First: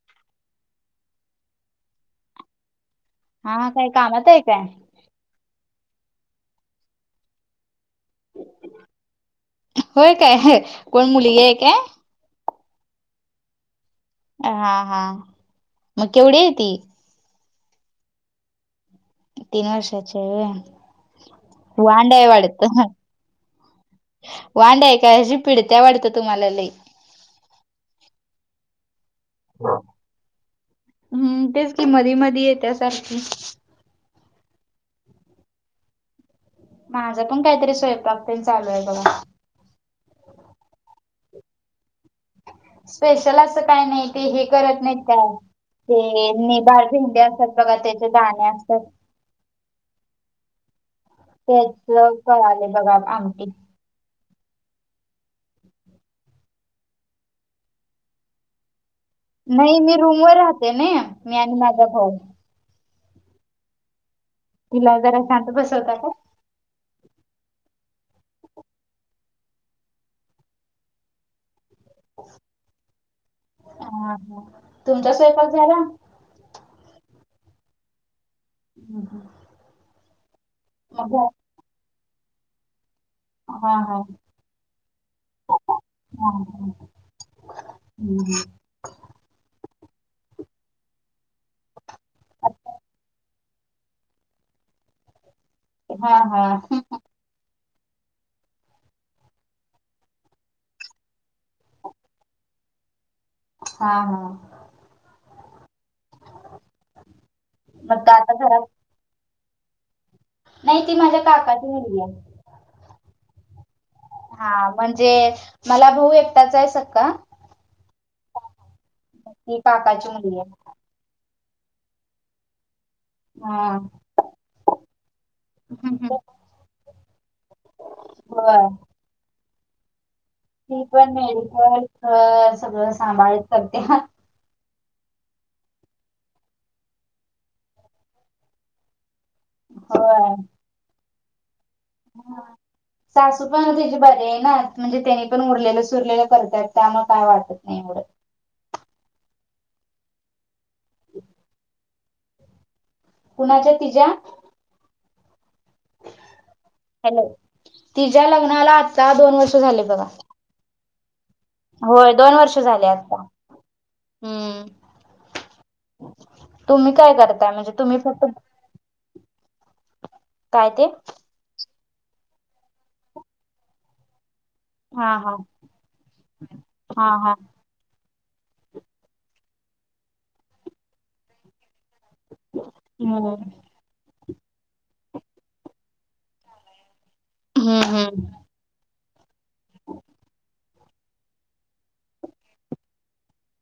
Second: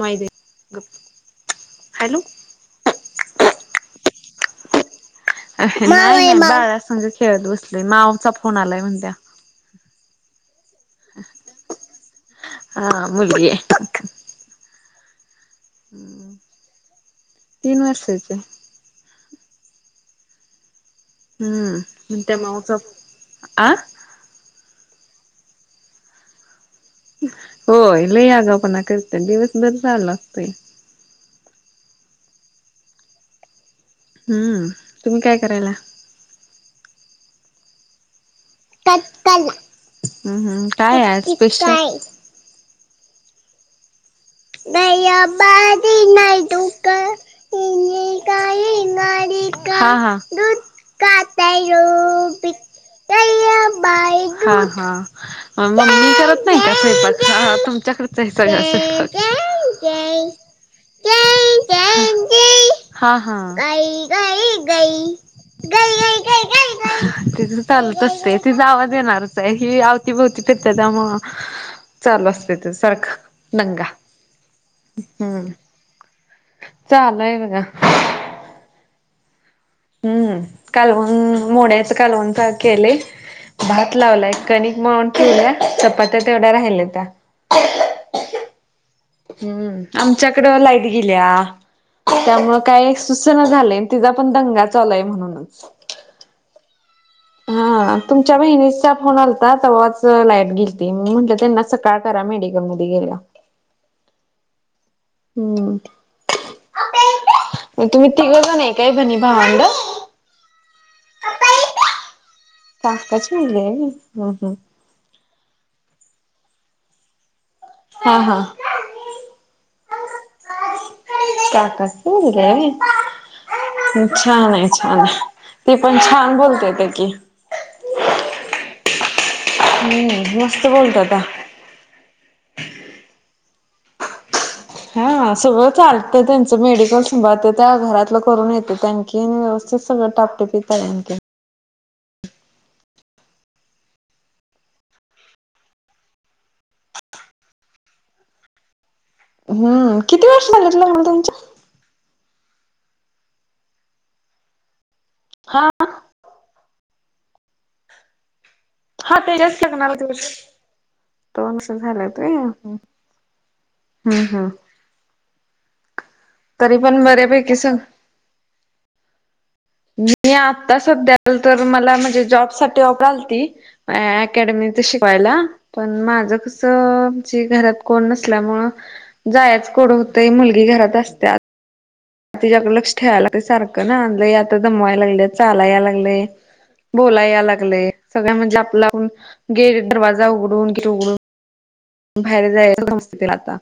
माहितेय गप. हॅलो! हा हा काय कामात आहे काय? अ नाही बाळा संग खेळत बसलोय मावूचा फोन आलाय म्हणत्या. होय काय कोण मुलगी आहे काय? हा मुलगीये. हा हा मग केवढी आहे ती? तीन वर्षाचीय तीन वर्षाच्ये. हम्म म्हणजे माऊचा अ वांड्या आहे काय अशी पिढ त्या वाटतं तुम्हाला लई होय लई आगाऊपणा करत दिवसभर चालू असतय हम्म तेच कि मधी, मधी येत्या सारखी हम्म तुम्ही काय करायला माझं पण काहीतरी स्वयंपाक चालू आहे बघा हम्, हम् काय आहे स्पेशल स्पेशल असं काय नाही ते हे करत नाहीत काय. ते निभार भेंडे असतात बघा त्याचे दाणे असतात. [unintelligible] हा, हा त्याच कळ आले बघा आमटी बाई हा, हा मम्मी करत नाही का स्वयंपाक तुमच्या कडच आहे सगळं स्वयंपाक नाही मी रूम वर राहते ना मी आणि माझा भाऊ हा, हा गाई गाय हिला जरा शांत बसवता का तिथ चालत असते ती आवाज येणारच आहे ही आवतीभवती फिरती त्यामुळ चालू असते ते सारखं नंगा ह तुमचा स्वयंपाक झाला चालुय बघा [unintelligible] हम्म मग कालवण कालवन केलय हां, भात हां. लावलाय कणिक मळून ठेवल्या चपात्या हां, तेवढ्या हां. राहिल्या त्या [unintelligible] हम्म आमच्याकडें लाईट गेल्या त्यामूळ काय सुूचना झालेय तिचा पण दंगा चालूय म्हणून हा, हा हम हा तुमच्या बहिणीचा फोन आलता तेव्हाच लाईट गेलती मी म्हटलं त्यांना सकाळ करा मेडिकलमध्येे गेल्या हा, हा हम्म मग तुम्ही का आता तिघ जण घरात आहे भणी भांवड नाही ती माझ्या काकाची मुलगी आहे काकाची मुलगी आहे होय हा म्हणजे मला भाऊ एकटाचय सक्का हा, हा ती काकाची मुलगी आहे काकांची मुलगी आहे हां. होय छान आहे, छान आहे ती पण छान बोलयेत्या की होय हम्म मस्त ती पण बोलत्याता मेडिकल सगळं सांभाळत करते हा हा सगळं चालत त्यांचं मेडिकल सांभाळत्याता घरातलं करून येतं त्या आणखीन सगळं होय. टापटेपीता आणक सासू पण त्याचे बरे आहे ना म्हणजे त्यांनी पण उरलेलं, सुरलेलं करतात त्यामुळे काय वाटत नाही एवढ हम्म किती वर्ष झालीत लग्नाला तुमच्या कुणाच्या तिज्या हा हॅलो तिज्या लग्नाला आता हा दोन वर्ष त्याच्याच झाले लग्नाला बघा दोन वर्ष होय झालेत व्हय दोन वर्ष झाले हम्म आता हम्म तरी तुम्ही पण काय करताय? बऱ्यापैकी म्हणजे सग तुम्ही फक्त मी काय आता ते सध्या तर मला म्हणजे जॉब साठी ऑफरलती अकॅडमिक हा हा शिकवायला पण माझ कस हा हा घरात कोण नसल्यामूळ जायच कोड होत, मुलगी घरात असते. तिच्याकडे लक्ष ठेवायला हम्म. ते सारखं कणा आणलय आत्ता दमवा लागलेत, चालाय याय लागलंय बोलाय हम्म लागलंय हम्म. सगळ म्हणजे [unintelligible] आप ग दवाजा उघडून उड बाहेर जायच समजतय आता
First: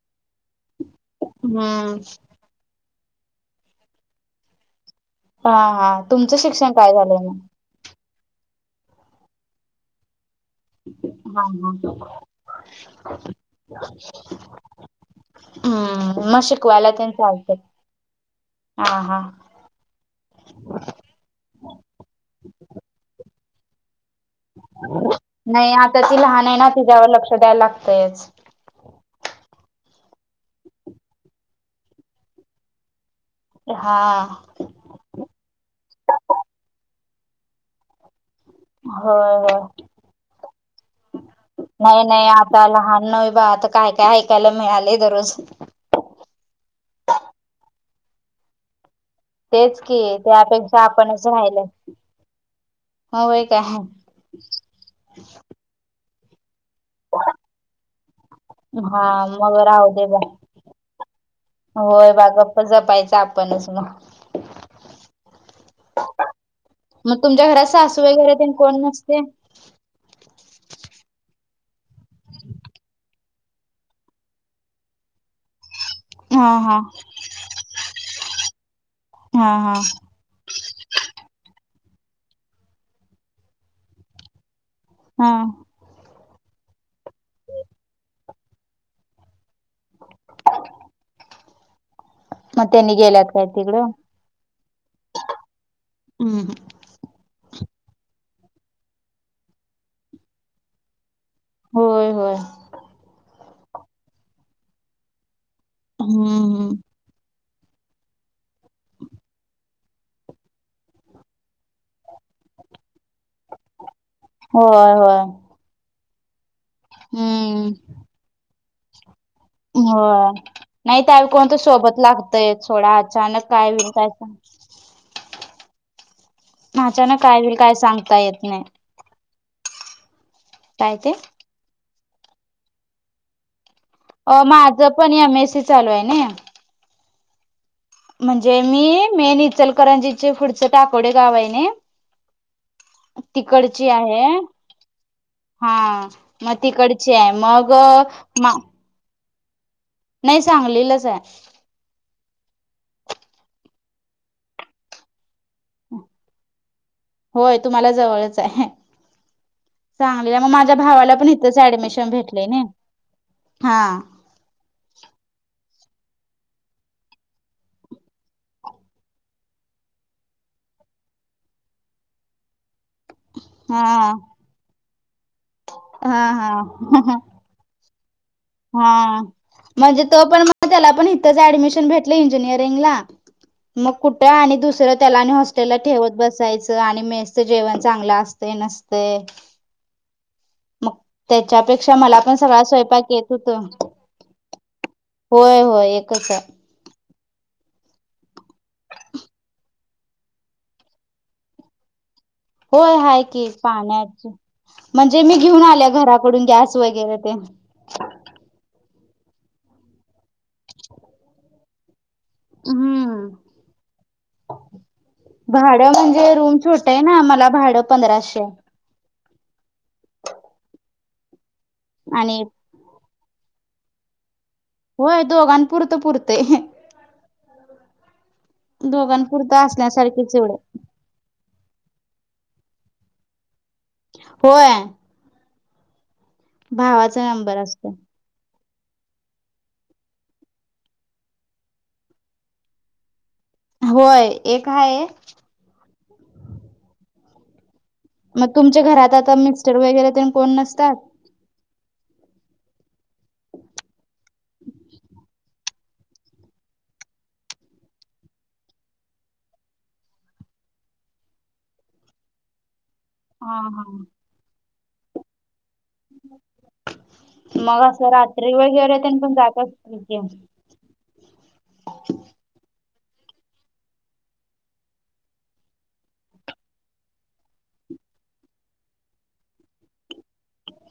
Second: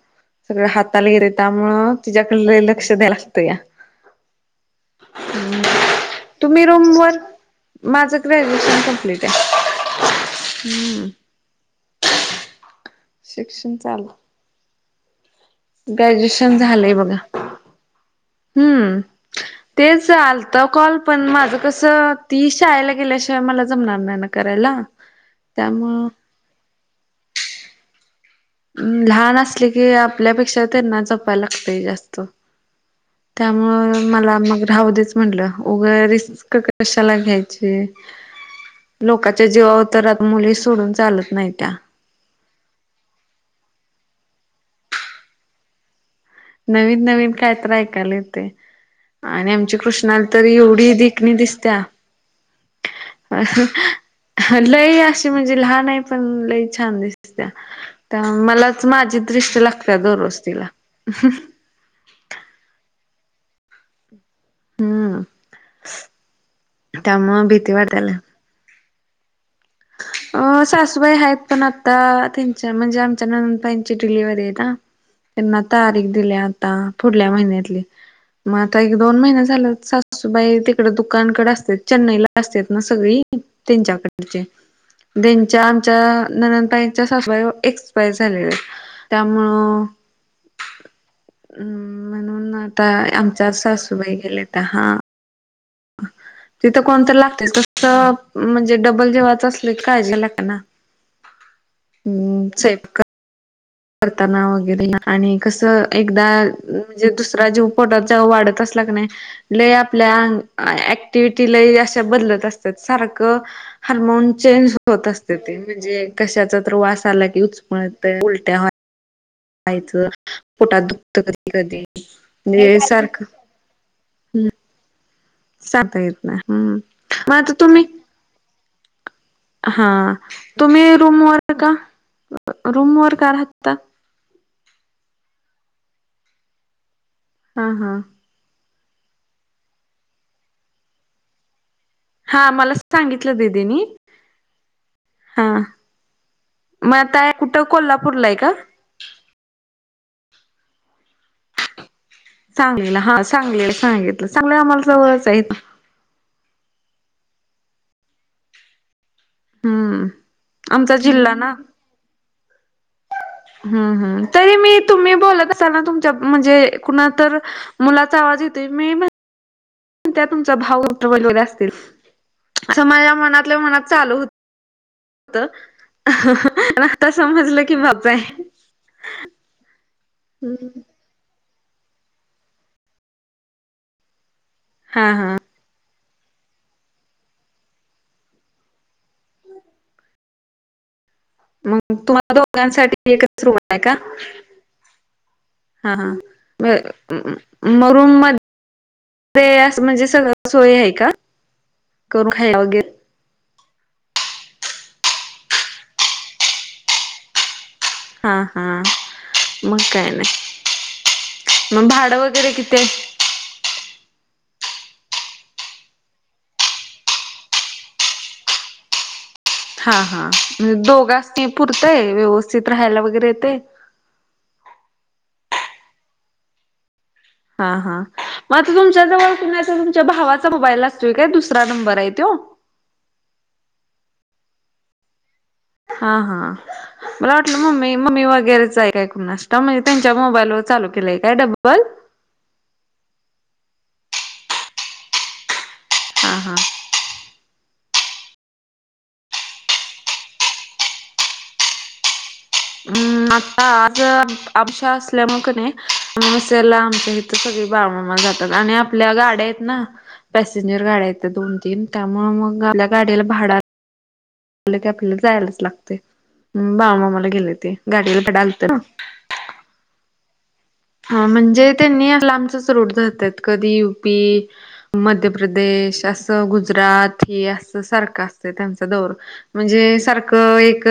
सगळ हाताला येतय त्यामुळ हम्म तिच्या ले लक्ष देयला लागतया हा हा तुमचं तुम्ही शिक्षण रूम काय झालंय वर मग? माझं ग्रॅज्युएशन कंप्लीट आहे हम्म हा ह शिक्षण चाल हा मग ग्रॅज्युएशन शिकवायला झालंय तेन बघा चालतय. हम्म तेच चालत कॉल पण माझं कसं ती शाळेला गेल्याशिवाय मला जमणार नाही ना करायला नाही आता त्यामुळं ती लहान आहे ना तिच्यावर लक्ष द्यायला लागतयच लहान असले की आपल्यापेक्षा त्यांना जपायला लागतय जास्त त्यामुळ हा. मला मग राव देच म्हटलं वगं रिस्क कशाला घ्यायचे होय लोकाच्या होय जीवावतरात मुली सोडून चालत नाही त्या नाही आप ता लहान नवहे बा आता काय काय ऐकायला मिळाले दररोज नवीन नवीन कायत्र ऐकाला येते आणि आमची तेच की कृष्णाला तरी त्यापेक्षा एवढी आपणच देखणी राहिलय. दिसत्या हो बाई का? लय अशी म्हणजे लहान आहे पण लय छान दिसत्या. तर मलाच हा माझी मग दृष्ट्य राहू लागते दे बा दररोज तिला होय बा गप्प जपायच आपणच मग हम्म तुमच्या त्यामुळं घरात भीती सासू वाटायला. वगैरे ते कोण नसते अ सासूबाई आहेत पण आता त्यांच्या म्हणजे आमच्या नंदबाईची डिलिवर्हरी आहे ना त्यांना तारीख दिल्या हा आता हा पुढल्या महिन्यातली मग आता एक दोन हा महिने झाले हा अससूबाई तिकड दुकानकडे असते चेन्नई ला असतात ना सगळी त्यांच्याकडचे हा त्यांच्या आमच्या ननंदताईंच्या सासई एक्सपायर झालेल्या त्यामुळ हम् म्हणून मग आता त्यांनी गेल्यात काय आमचा तिकडं सासूबाई गेले तर हा हम्म तिथं कोणतं लागत तस म्हणजे डबल जेव्हाच असल काळजे ला काना होय होय हम्म स करताना वगैरे आणि कसं एकदा हम्म हम्म म्हणजे दुसरा जीव पोटात जव वाढत असला की नाही लय आपल्या ऍक्टिव्हटी लय अशा बदलत असतात सारखं हरमोन चेंज होय होत होय असते ते म्हणजे कशाचा तर वास आला की हम्म उलट्या हो व्हायचं पोटात नाहीत दुखत कधी कोणतं कधी सोबत लागतंय म्हणजे सोडा सारखं अचानक काय वेळ कायच सांगता येत नाही हम्म नाचानक मग काय आता होल काय तुम्ही सांगता येत नाही हा तुम्ही काय ते रूमवर का रूमवर का राहतात अ माझं पण एमएससी चालू आहे ना हा हा म्हणजे मी मेन इचलकरंजीचे पुढचे टाकोडे गावा आहे नय हा मला सांगितलं दिदीनी तिकडची आहे हा मग तिकडचे आता आहे कुठं मग. कोल्हापूरला आहे का? नाही सांगलीलाच आहे सांगलीला हा सांगलीला सांगितलं चांगलं आम्हाला आहे होय तुम्हाला जवळच आहे. हम्म. चांगले मग माझ्या आमचा भावाला पण जिल्हा ना इथेच ऍडमिशन भेटलेय ना हम्म हम्म तरी मी तुम्ही बोलत असाल ना तुमच्या म्हणजे कुणा तर मुलाचा आवाज येत मी तुमच्या भाऊ [unintelligible] वगैरे असतील. हा हा तर आता हा समजलं की बाप आहे हा म्हणजे तो पण त्याला पण तेच भेटले इंजयरिंगला मग कुठे आणि दुसऱ्या त्याला आणि हा तेला ठेवत बसायचं आणि मेस् जेवण चांगलं असते नसते. मग तेच्यापेक्षा मग मला पण, तुम्हाला सगळा स्वयंपाक दोघांसाठी येतं. एकच किती रूम आहे का? होय होय एकच आहे म मग रूम मध्ये ते असे म्हणजे सगळं सोय आहे का? करून खा होय आहे की पाण्याचे म्हणजे मी घेऊन आल्या घराकडून गॅस वगैरे तेन. हां हां मग काय नाही. [inaudible] मग भाडं वगैरे किती आहे? हम्म भाडं म्हणजे रूम छोट आहे ना मला भाड पंधराशे आहे हा हा म्हणजे दोघ अस त पुरतय आणि व्यवस्थित राहायला वगैरे येते होय दोघां पुरतं पुरतं हा हां मग आता तुमच्या जवळ दोघांपुरतं कुणाचा तुमच्या असण्यासारखेच भावाचा एवढे मोबाईल असतोय काय दुसरा नंबर आहे तोय. होय.. हा हा, भावाचा मला नंबर वाटलं असतो मम्मी मम्मी वगैरेच आहे. कुणास ठाऊक म्हणजे त्यांच्या मोबाईल म्हणजे त्यांच्या मोबाईल व चालू केलंय काय डबल. होय एक आहे हा हा. मग तुमच्या घरात आता मिस्टर वगैरे कोण नसतात. ह् आता आज आमशा असल्या मग नाहीसेला आमच्या. सगळी बाळूमामाला जातात आणि आपल्या गाड्या आहेत ना. पॅसेंजर गाड्या आहेत दोन तीन त्यामुळे मग गाडीला हा भाडं हा की आपल्याला जायलाच लागते बाळमा मामाला गेले ते गाडीला भागना आलत. त्यांनी पण जातात कि तेन हा म्हणजे त्यांनी लांबचच रूट धरत्यात जातात कधी यु पी मध्य प्रदेश असं गुजरात हे असं सारखं असत त्यांचा दौर म्हणजे सारखं एक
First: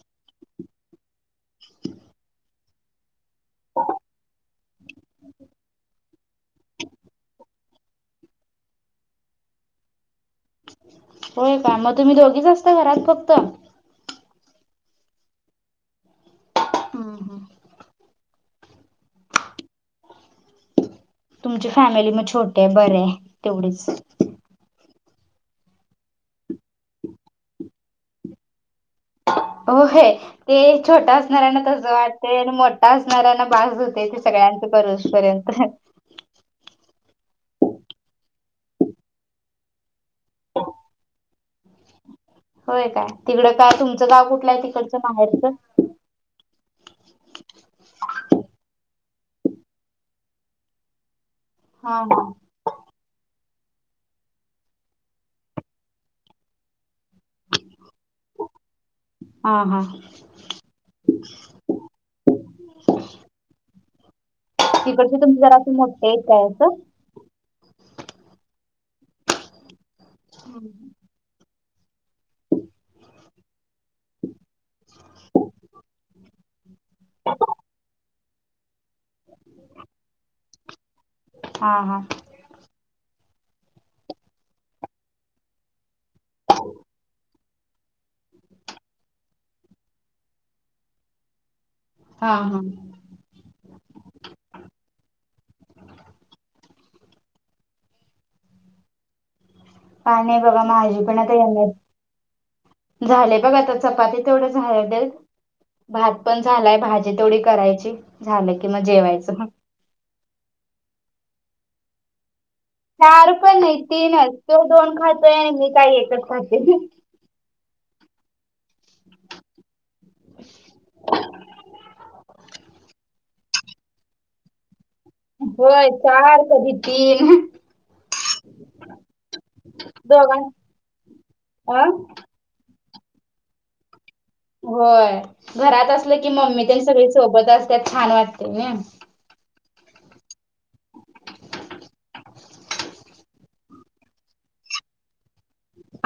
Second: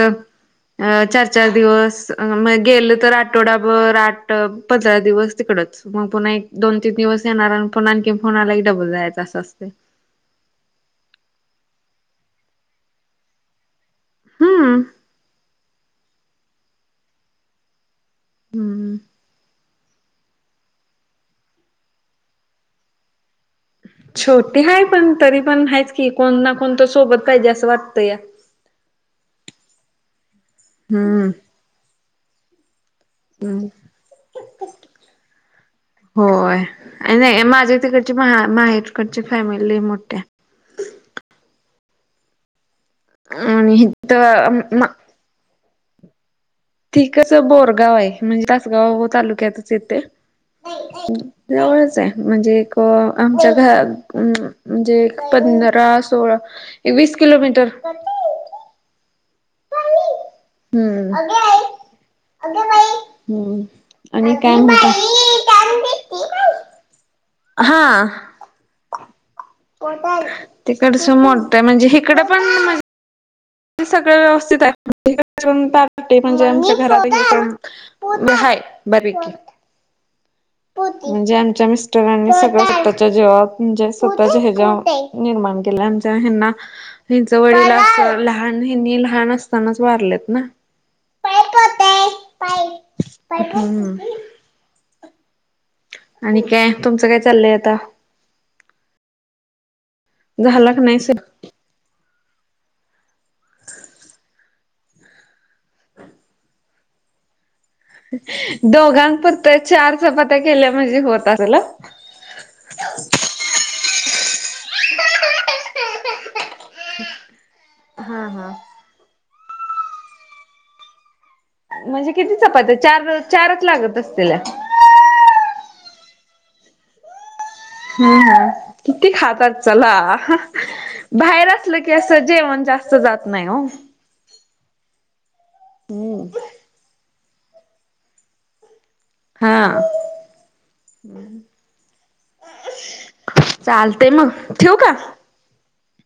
अ चार चार दिवस मग गेल तर आठवडाभर आठ पंधरा दिवस तिकडचं. मग पुन्हा एक दोन तीन दिवस येणार आणि पण आणखी फोन आला की एक डबल जायचं असं असतते. होय का मग तुम्ही दोघीच असता घरात फक्त. हम्म हम्म हम्म तुमची फॅमिली मग छोटे आहे बरे आहे तेवढीच. छोटी आहे पण तरी पण आहेच की कोण ना कोणतं सोबत पाहिजे असं वाटतं. हो हे ते छोटं हम्म असणार आहे ना तसं वाटते आणि मोठं असणाऱ्यांना हम्म बास होते, ते सगळ्यांच करुस पर्यंत. होय, आणि नाही माझं तिकडची मा-माहेरकडची फॅमिली मोठी आहे. होय काय, तिकड हाय. काय आणि तुमचं हित गाव कुठलं आहे म तिकडचं. माहेरचं. तिकडचं बोरगाव आहे, म्हणजे तासगाव तालुक्यातच येतंय. जवळच हा आहे, हा. म्हणजे एक. हो, आमच्या घर म्ह-म्हणजे पंधरा सोळा. वीस किलोमीटर. आ हां. हम अंग आई, अंग बाई हम. आणि काय मग. तिकडचं तुमची जरा असं, मोठी हायत काय असं. हां. हम्म. तिकडचं मोठं आहे, म्हणजे हिकडं पण म्हण ते सगळ व्यवस्थित आहे, पार म्हणजे आमच्या घरात [unintelligible] ब हाय बरं कि. म्हणजे, आमच्या हा हा मिस्टरांनी सगळच स्वतःच्या जिवावर. म्हणजे स्वतःचे हेजावर, निर्माण केलंय आमच्या हेंना. त्यावेळेला अस, लहान हेंनी लहान असतानाच वारलेत ना. हा हा. हम्. आणि काय, तुमचं काय चाललंय आता. पाहुणे बगा झाला का नाही माझी स पण आता येणार. झाले बघ आता, चपाती तेवढं झालेत. भात पण झालाय, भाजी तेवढी करायची. झालं कि मग जेवायचं हं. दोघांपुरतं चार चपात्या केल्या म्हणजे होतं असलं. चार पण नाही तीनच, तो दोन खातोय आणि मी काय एकच खातोय, अं हं. हा, हां म्हणजे किती चपात्या आहे चार चारच लागत असतेल्या होय, चार कधी तीन हं. हम्म किती खातात चला, हं दोघां बाहेर असलं अ की असं जेवण जास्त. जात नाही हो. व्हयं घरात असलं हम्म. की मम्मी तेण, सगळी सोबत असत्यात छान वाटते नी. हा. चालते मग ठेवू का?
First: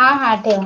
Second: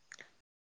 आ हां ठेवा.